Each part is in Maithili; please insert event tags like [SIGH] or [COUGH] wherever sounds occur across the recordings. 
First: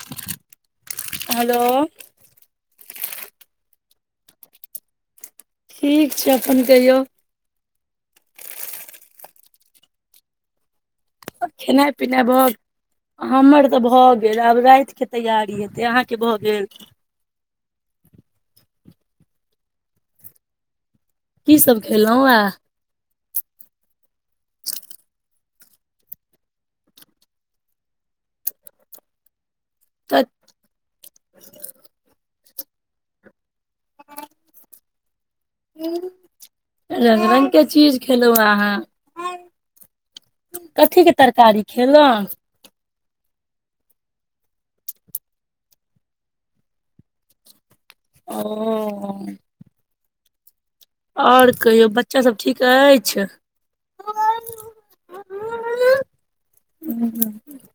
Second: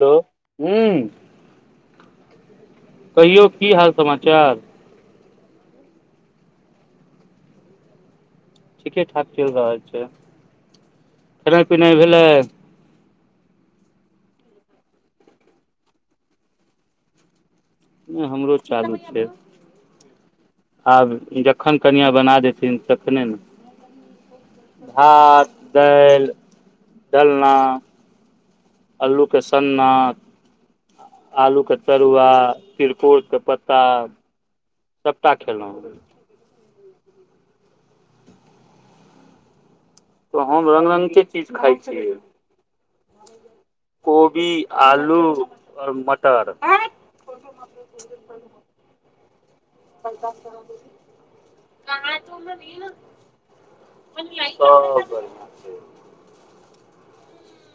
[UNINTELLIGIBLE] हुं हेलो कहियौ की हाल समाचार ठीक छै अपन कहियौ ठीके ठाक चलि रहल छै, खेनाइ पिनाइ भेलैय हमर तऽ भ गेल आब रातिके तैयारी हेतै, अहांके भ गेल। हमरो चालु छै आब की जखन सब कनिया खेलहुँ बना आ देथिन त तखने नऽ, भात दालि डलना अलुके सन्ना, त आलुके तरुआ, तिरकोरके पत्ता सबटा खेलहुं हँ रंग रंगके चीज खेलहुं अहां हम रंग रंग कथिके के चीज तरकारी खाइ छियै खेलहुं कोबी आलू और मटर ओ [UNINTELLIGIBLE] और कहियौ बच्चा सब ठीक अछि। सब बढ़िया छै हुं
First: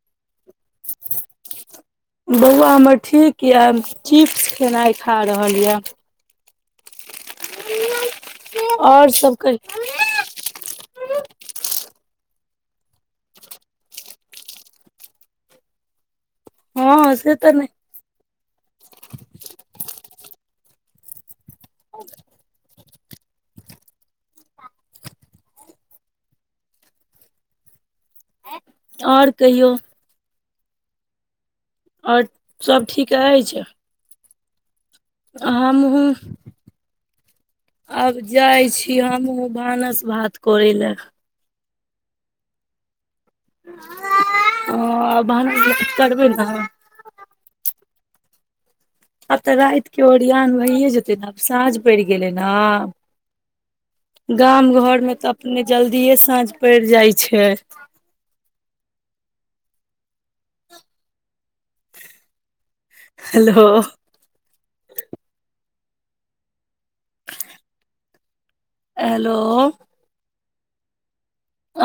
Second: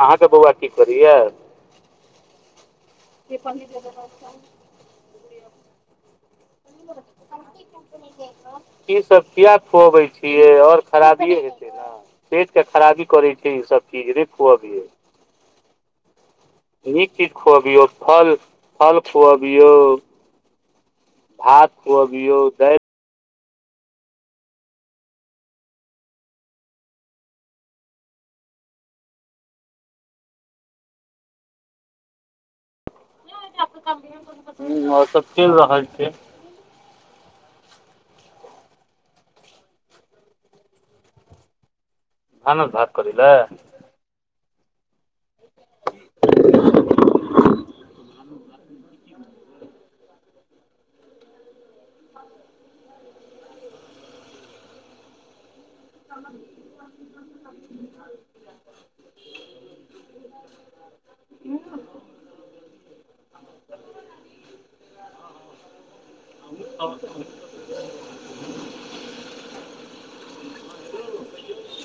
अहांके बौआ की करैये बौआ हमर ठीक यऽ चिप्स खेनाइ खा रहल यऽ इ आओर सब किया कहि खुअबै छियै छियै और खराबिये हेतै नऽ पेट के खराबी करे छै इ सब चीज, नै खुअबियौ नीक हँ चीज से तऽ नहि खुअबियौ, फल फल खुअबियौ भात खुअबियौ दालि और कहियौ और सब ठीक अछि हुं और सब चैल रहल हमहुं छै आब जाइ छी हमहुं भानस भात करय लए भानस भात करय लय हां भानस भात करबै नऽ आब [UNINTELLIGIBLE] आब तऽ रातिके ओरियान भइए जेतै नऽ आब साँझ पड़ि गेलै नऽ। गाम घरमे तऽ अपने जल्दिए साँझ पड़ि जाइ छै। हेल्लो [UNINTELLIGIBLE] हलो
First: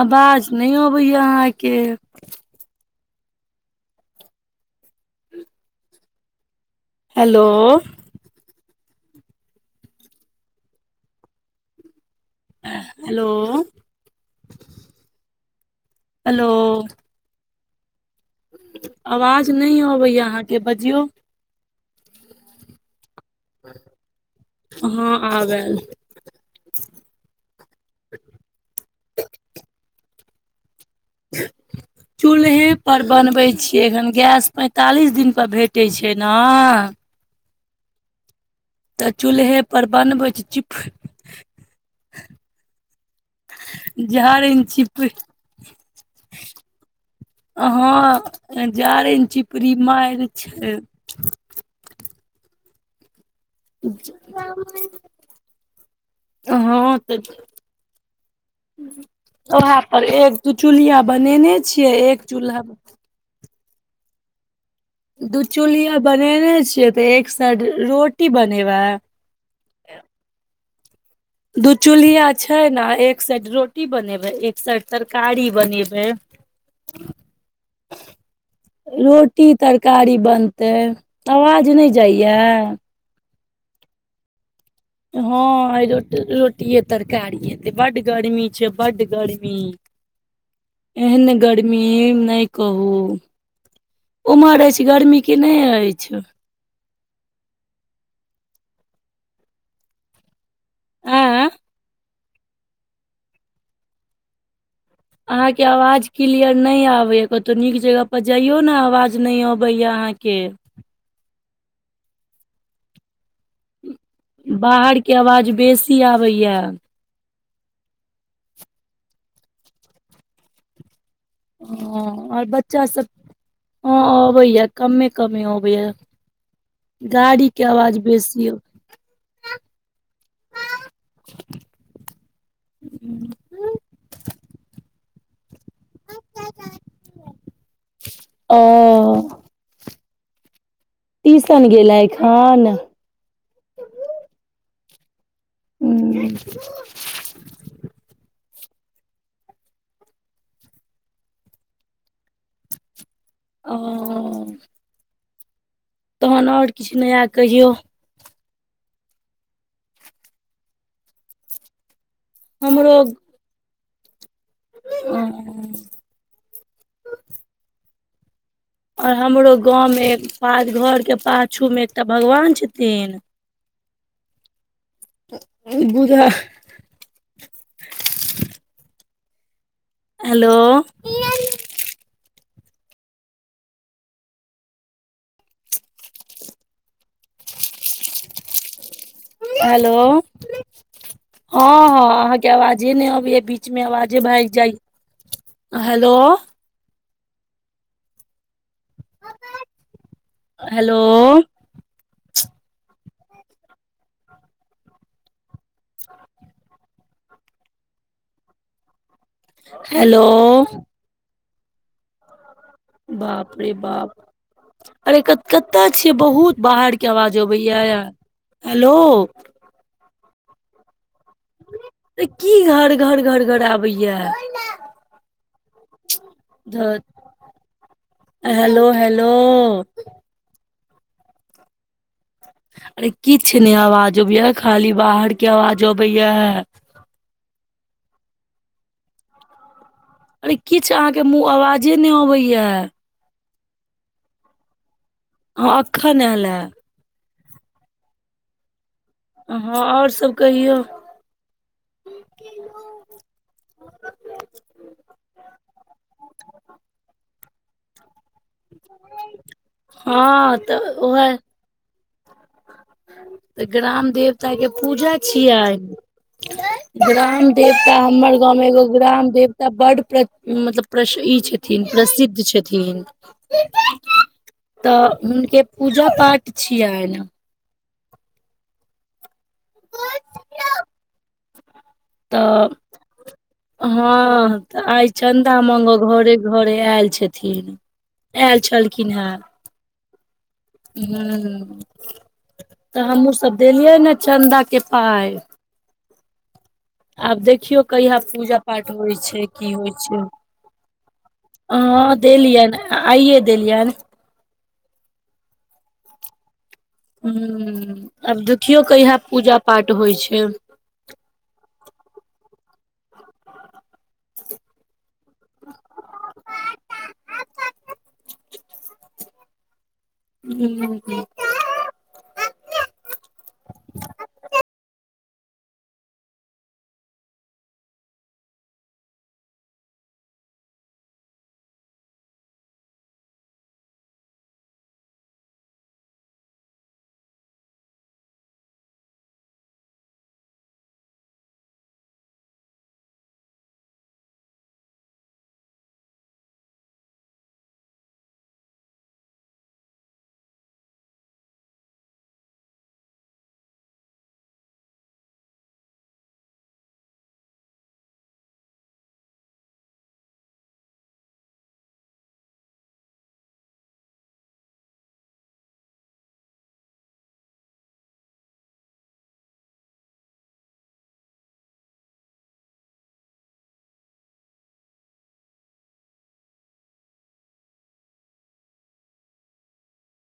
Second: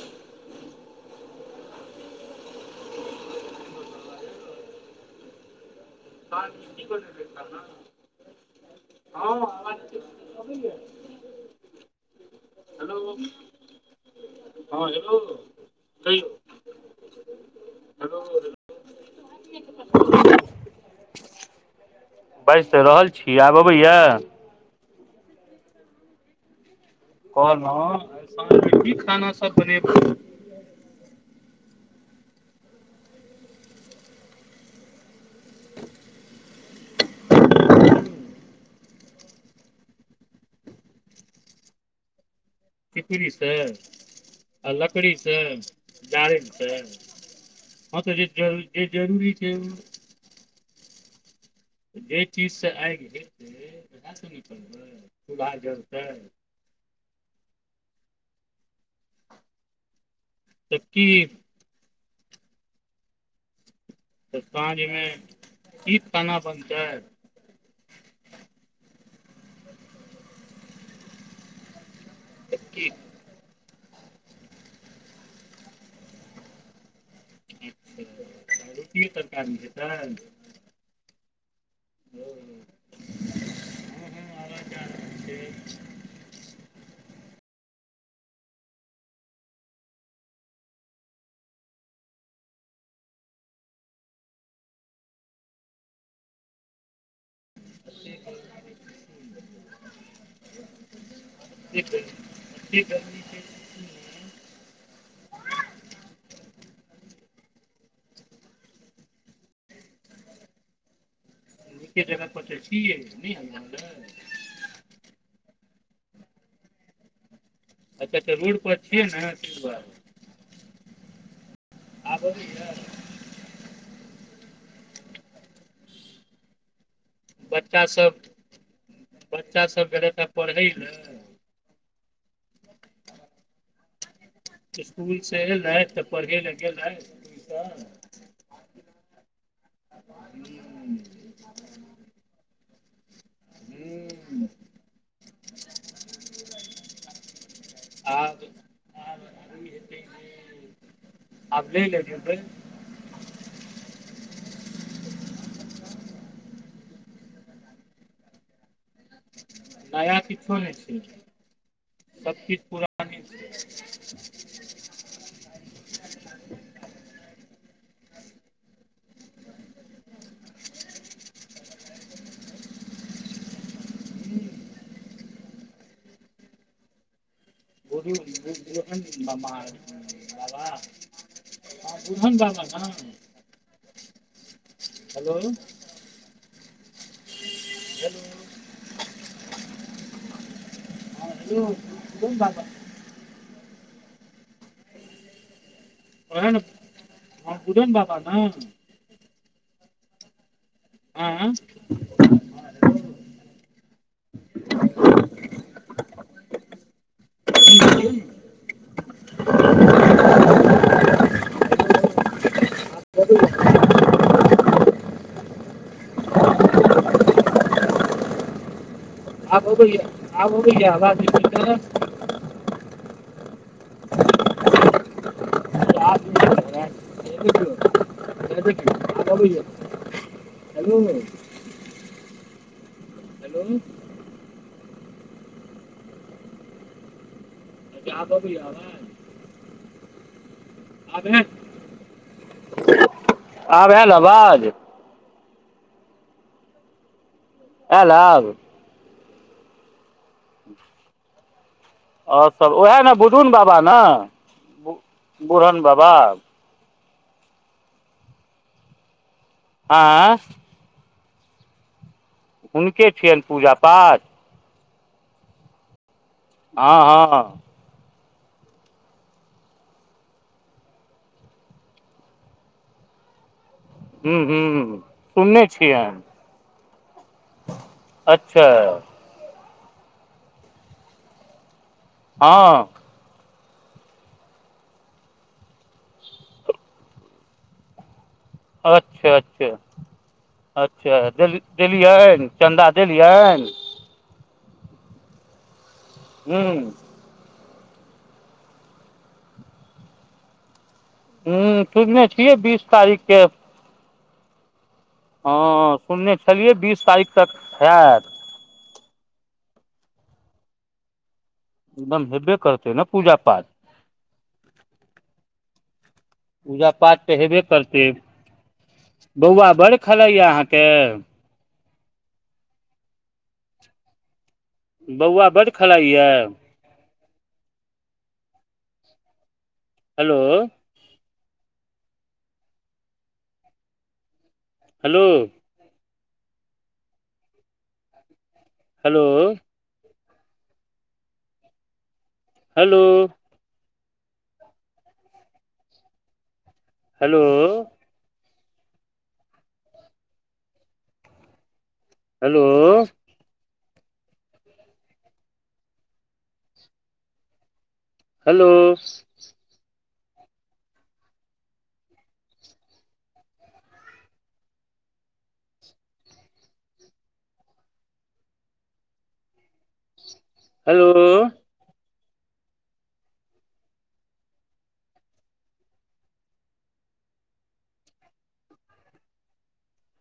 आवाज नहि अबै या अहाँके। [UNINTELLIGIBLE] [UNINTELLIGIBLE] हेलो हेलो हँ हेलो कहियौ। Hello hello. आवाज नहि अबैय अहाँके बजियौ। बाजि तऽ रहल छी आब अबैया। हँ आब ऐल। कहलु सांझ मऽ की खाना सब बनेबय। [UNINTELLIGIBLE] चूल्हे पर बनबै छियै एखन गैस पैंतालिस दिन पर भेटै छै नऽ तऽ चूल्हे पर बनबै छि चिप। सिकरी छै झारनि आ चिप लकड़ीसँ जारेन छै। हॅ जाड़ेन छै चिपड़ी मार छै। जे चीजसँ आगि हेतै ओएहसँ न करबै चूल्ह जलतै। हँ त ओह पर एक। दू तऽ चूल्हििया की बनेने छियै एक चूल्हा। तऽ साझजमे [UNINTELLIGIBLE] दू चूल्हिियाा बनेने छियै तऽ एक साइड रोटी बनेबै। दू चूल्हिा छै तऽ की नऽ एक एक साइड रोटी बनेबै एक साइड तरकारी बनेबै। रोटिए रोटी तरकारी हेतै तरकारी बनतय। तऽ आवाज नहि जाइए। हँं आय रो रोटिे तरकारी हेतय बड गर्मी छै बड गर्मी। एहन गर्मी नहि कहू। ओमहर अछि गर्मी कि नहि अछि। [INAUDIBLE] आँ [UNINTELLIGIBLE] अहा कऽ आवाज क्लियर नेय आबे या कतौ नीक जगह पर जाइयो नऽ आवाज नहि अबैया अहाँके। निके जगह पर तऽ छिये नहि आबेय आबाज बाहरके आवाज बेसी आबैय। अच्छा तऽ रोड पर छिय नऽ तेय दुआरे आब हँ आर अबैया बच्चा सब हँ अबैएा कमे कमे अबैएा। गाड़ी कऽ बच्चा आवाज सब बेसी बच्चा आबैय। सब गेलथि हे पढ़ै लए स्कुल से एलथि तऽ पढ़े ले गेलथि। ओ। टीशन गेलै एखन। ट्यूशन हू आब [UNINTELLIGIBLE] आब देय ले जेबय ओ तहन आओर किछ नया कहियौ नया किछो नहि छै सबकीछ पुराने छै ओ आओर हमरो गाँंव में एक पाज घर के पाछू में एकटा भगवान छथिन बुझह [UNINTELLIGIBLE] बाबा बाबाह हेलो बुझन बाबा न हेलो हेलो हेलो हेलो हँ हँ बुढ़न अहाँके बाबा आवाजे नहि अबये बीच बीच मे आवाजे भागि जाइ हेलो ओहे बुझन बाबा न हेलो हँ [INAUDIBLE] हेलो बाप रे बाप अरे कतअ छियै बहुत बाहर के आवाज अबैया हेलो आब अबैया आब अबैया आवाज [UNINTELLIGIBLE] त की घर घर घर घर आबैया हेलो धत्त हेलो हेलो हेलो अरे किछ ने आवाज अबैये खाली बाहर के आवाज अबैये आब अबैये आवाज अरे किछु अहाँके आब आयल मुँह आवाजे नहि अबैये आब ऐल आवाज हँ अखन ऐल हे ऐल आब हँ आओर सभ कहियौ आओर सब ओएह ने बुडुन बाबा न बुढ़न बाबा [UNINTELLIGIBLE] आँय हँ त ओहे हुनके छियनि त पूजा ग्राम पाठ देवता के पूजा छियै आय हँ [UNINTELLIGIBLE] हँ ग्राम देव त हमर गाँव मे एगो ग्राम देवता बड प्र मतलब प्रस ई छथिन प्रसिद्ध छथिन [UNINTELLIGIBLE] हूँ त हूँ हुनके सुनने पूजा छियनि पाठ छियैन अच्छा त हँ हँ त आइ चन्दा मांगअ घरे घरे आयल छथिन आयल छलखिन अच्छे हेँ अच्छे अच्छे देली ह देलियेन चन्दा देलियेन दियो न चन्दा के पाय हूँ आब देखियौ कहिया पूजा पाठ होइ छै की होइ छै हूँ ह सुनने छियै देलियन बीस तारीखके आइे देलियन हँ सुनने छलियै बीस [INAUDIBLE] तारीख हू तक हैत आब देखियो कहिया पूजा पाठ होइ छै एकदम हेबे करतै न पूजा पाठ पूजा पाठ तऽ हेबे करतै [INAUDIBLE] बौआ बड़ खेलइ यऽ अहाँकेँ ह बौआ बड़ खेलइ यऽ hello hello [INAUDIBLE] hello hello hello hello hello hello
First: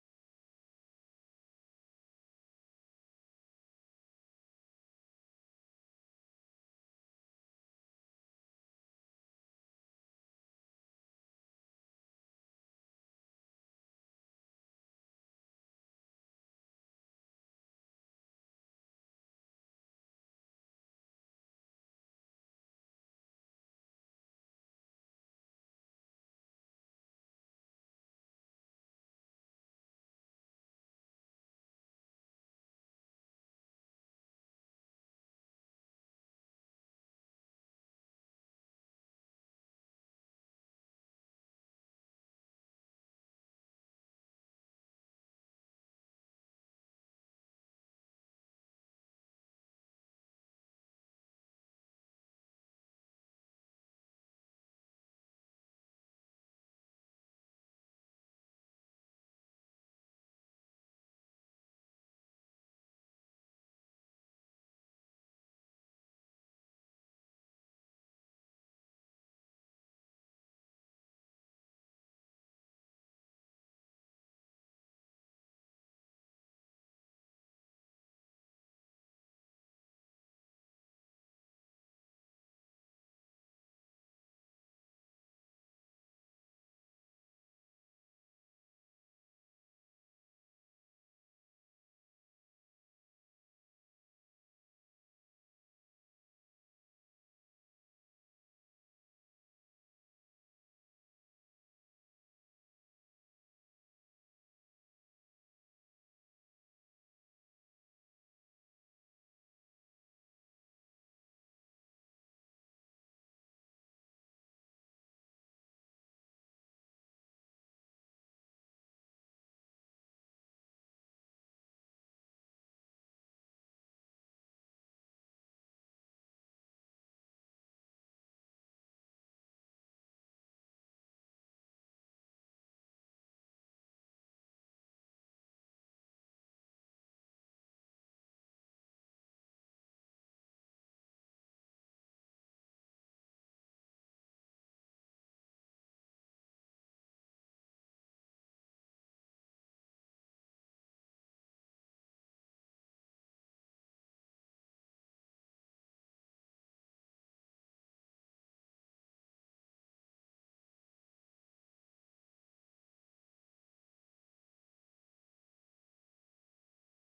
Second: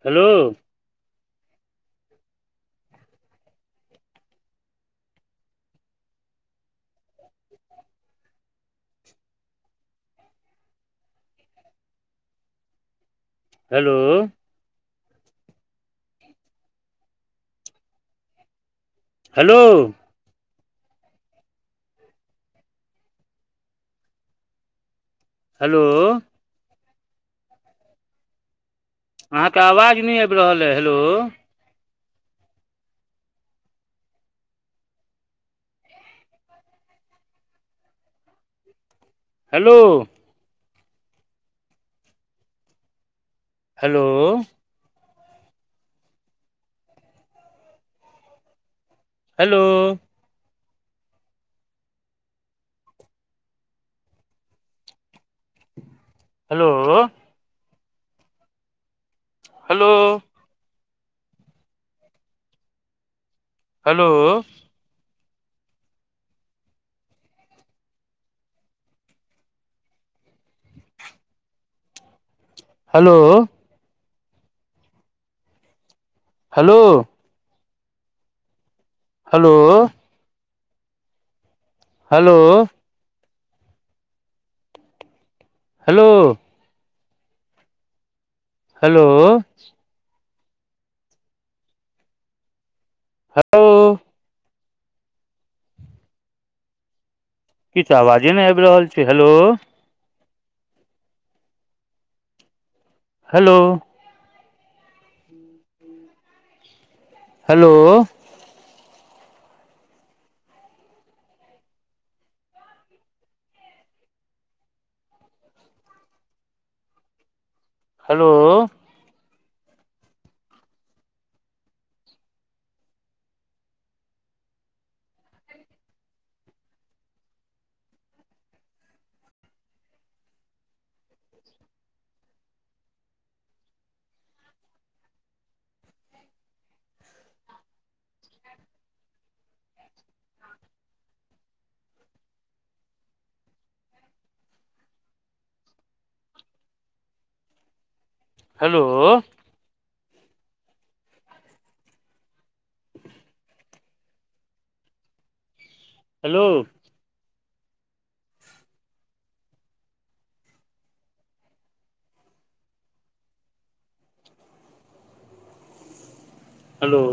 hello [INAUDIBLE] hello hello hello अहाँ कऽ आवाज नै आइब रहल है hello hello hello hello [INAUDIBLE] hello hello hello hello hello hello hello hello hello [UNINTELLIGIBLE] किछ आवाजे नै आइब रहल छै hello hello hello hello hello hello hello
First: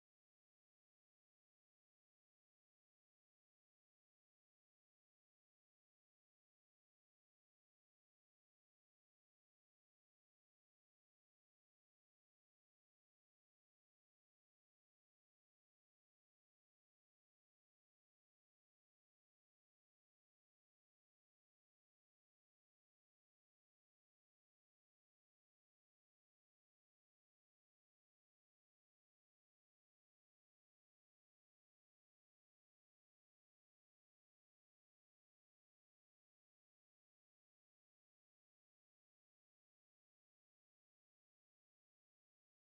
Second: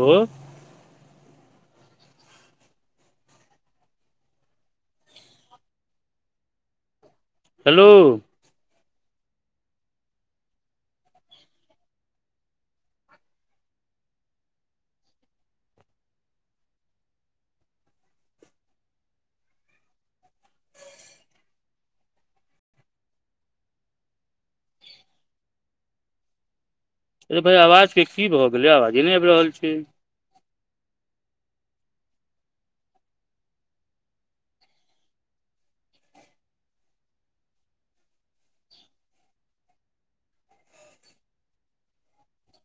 hello अरे भाय आवाज कऽ की भऽ गेलै आवाजे नै आइब रहल छै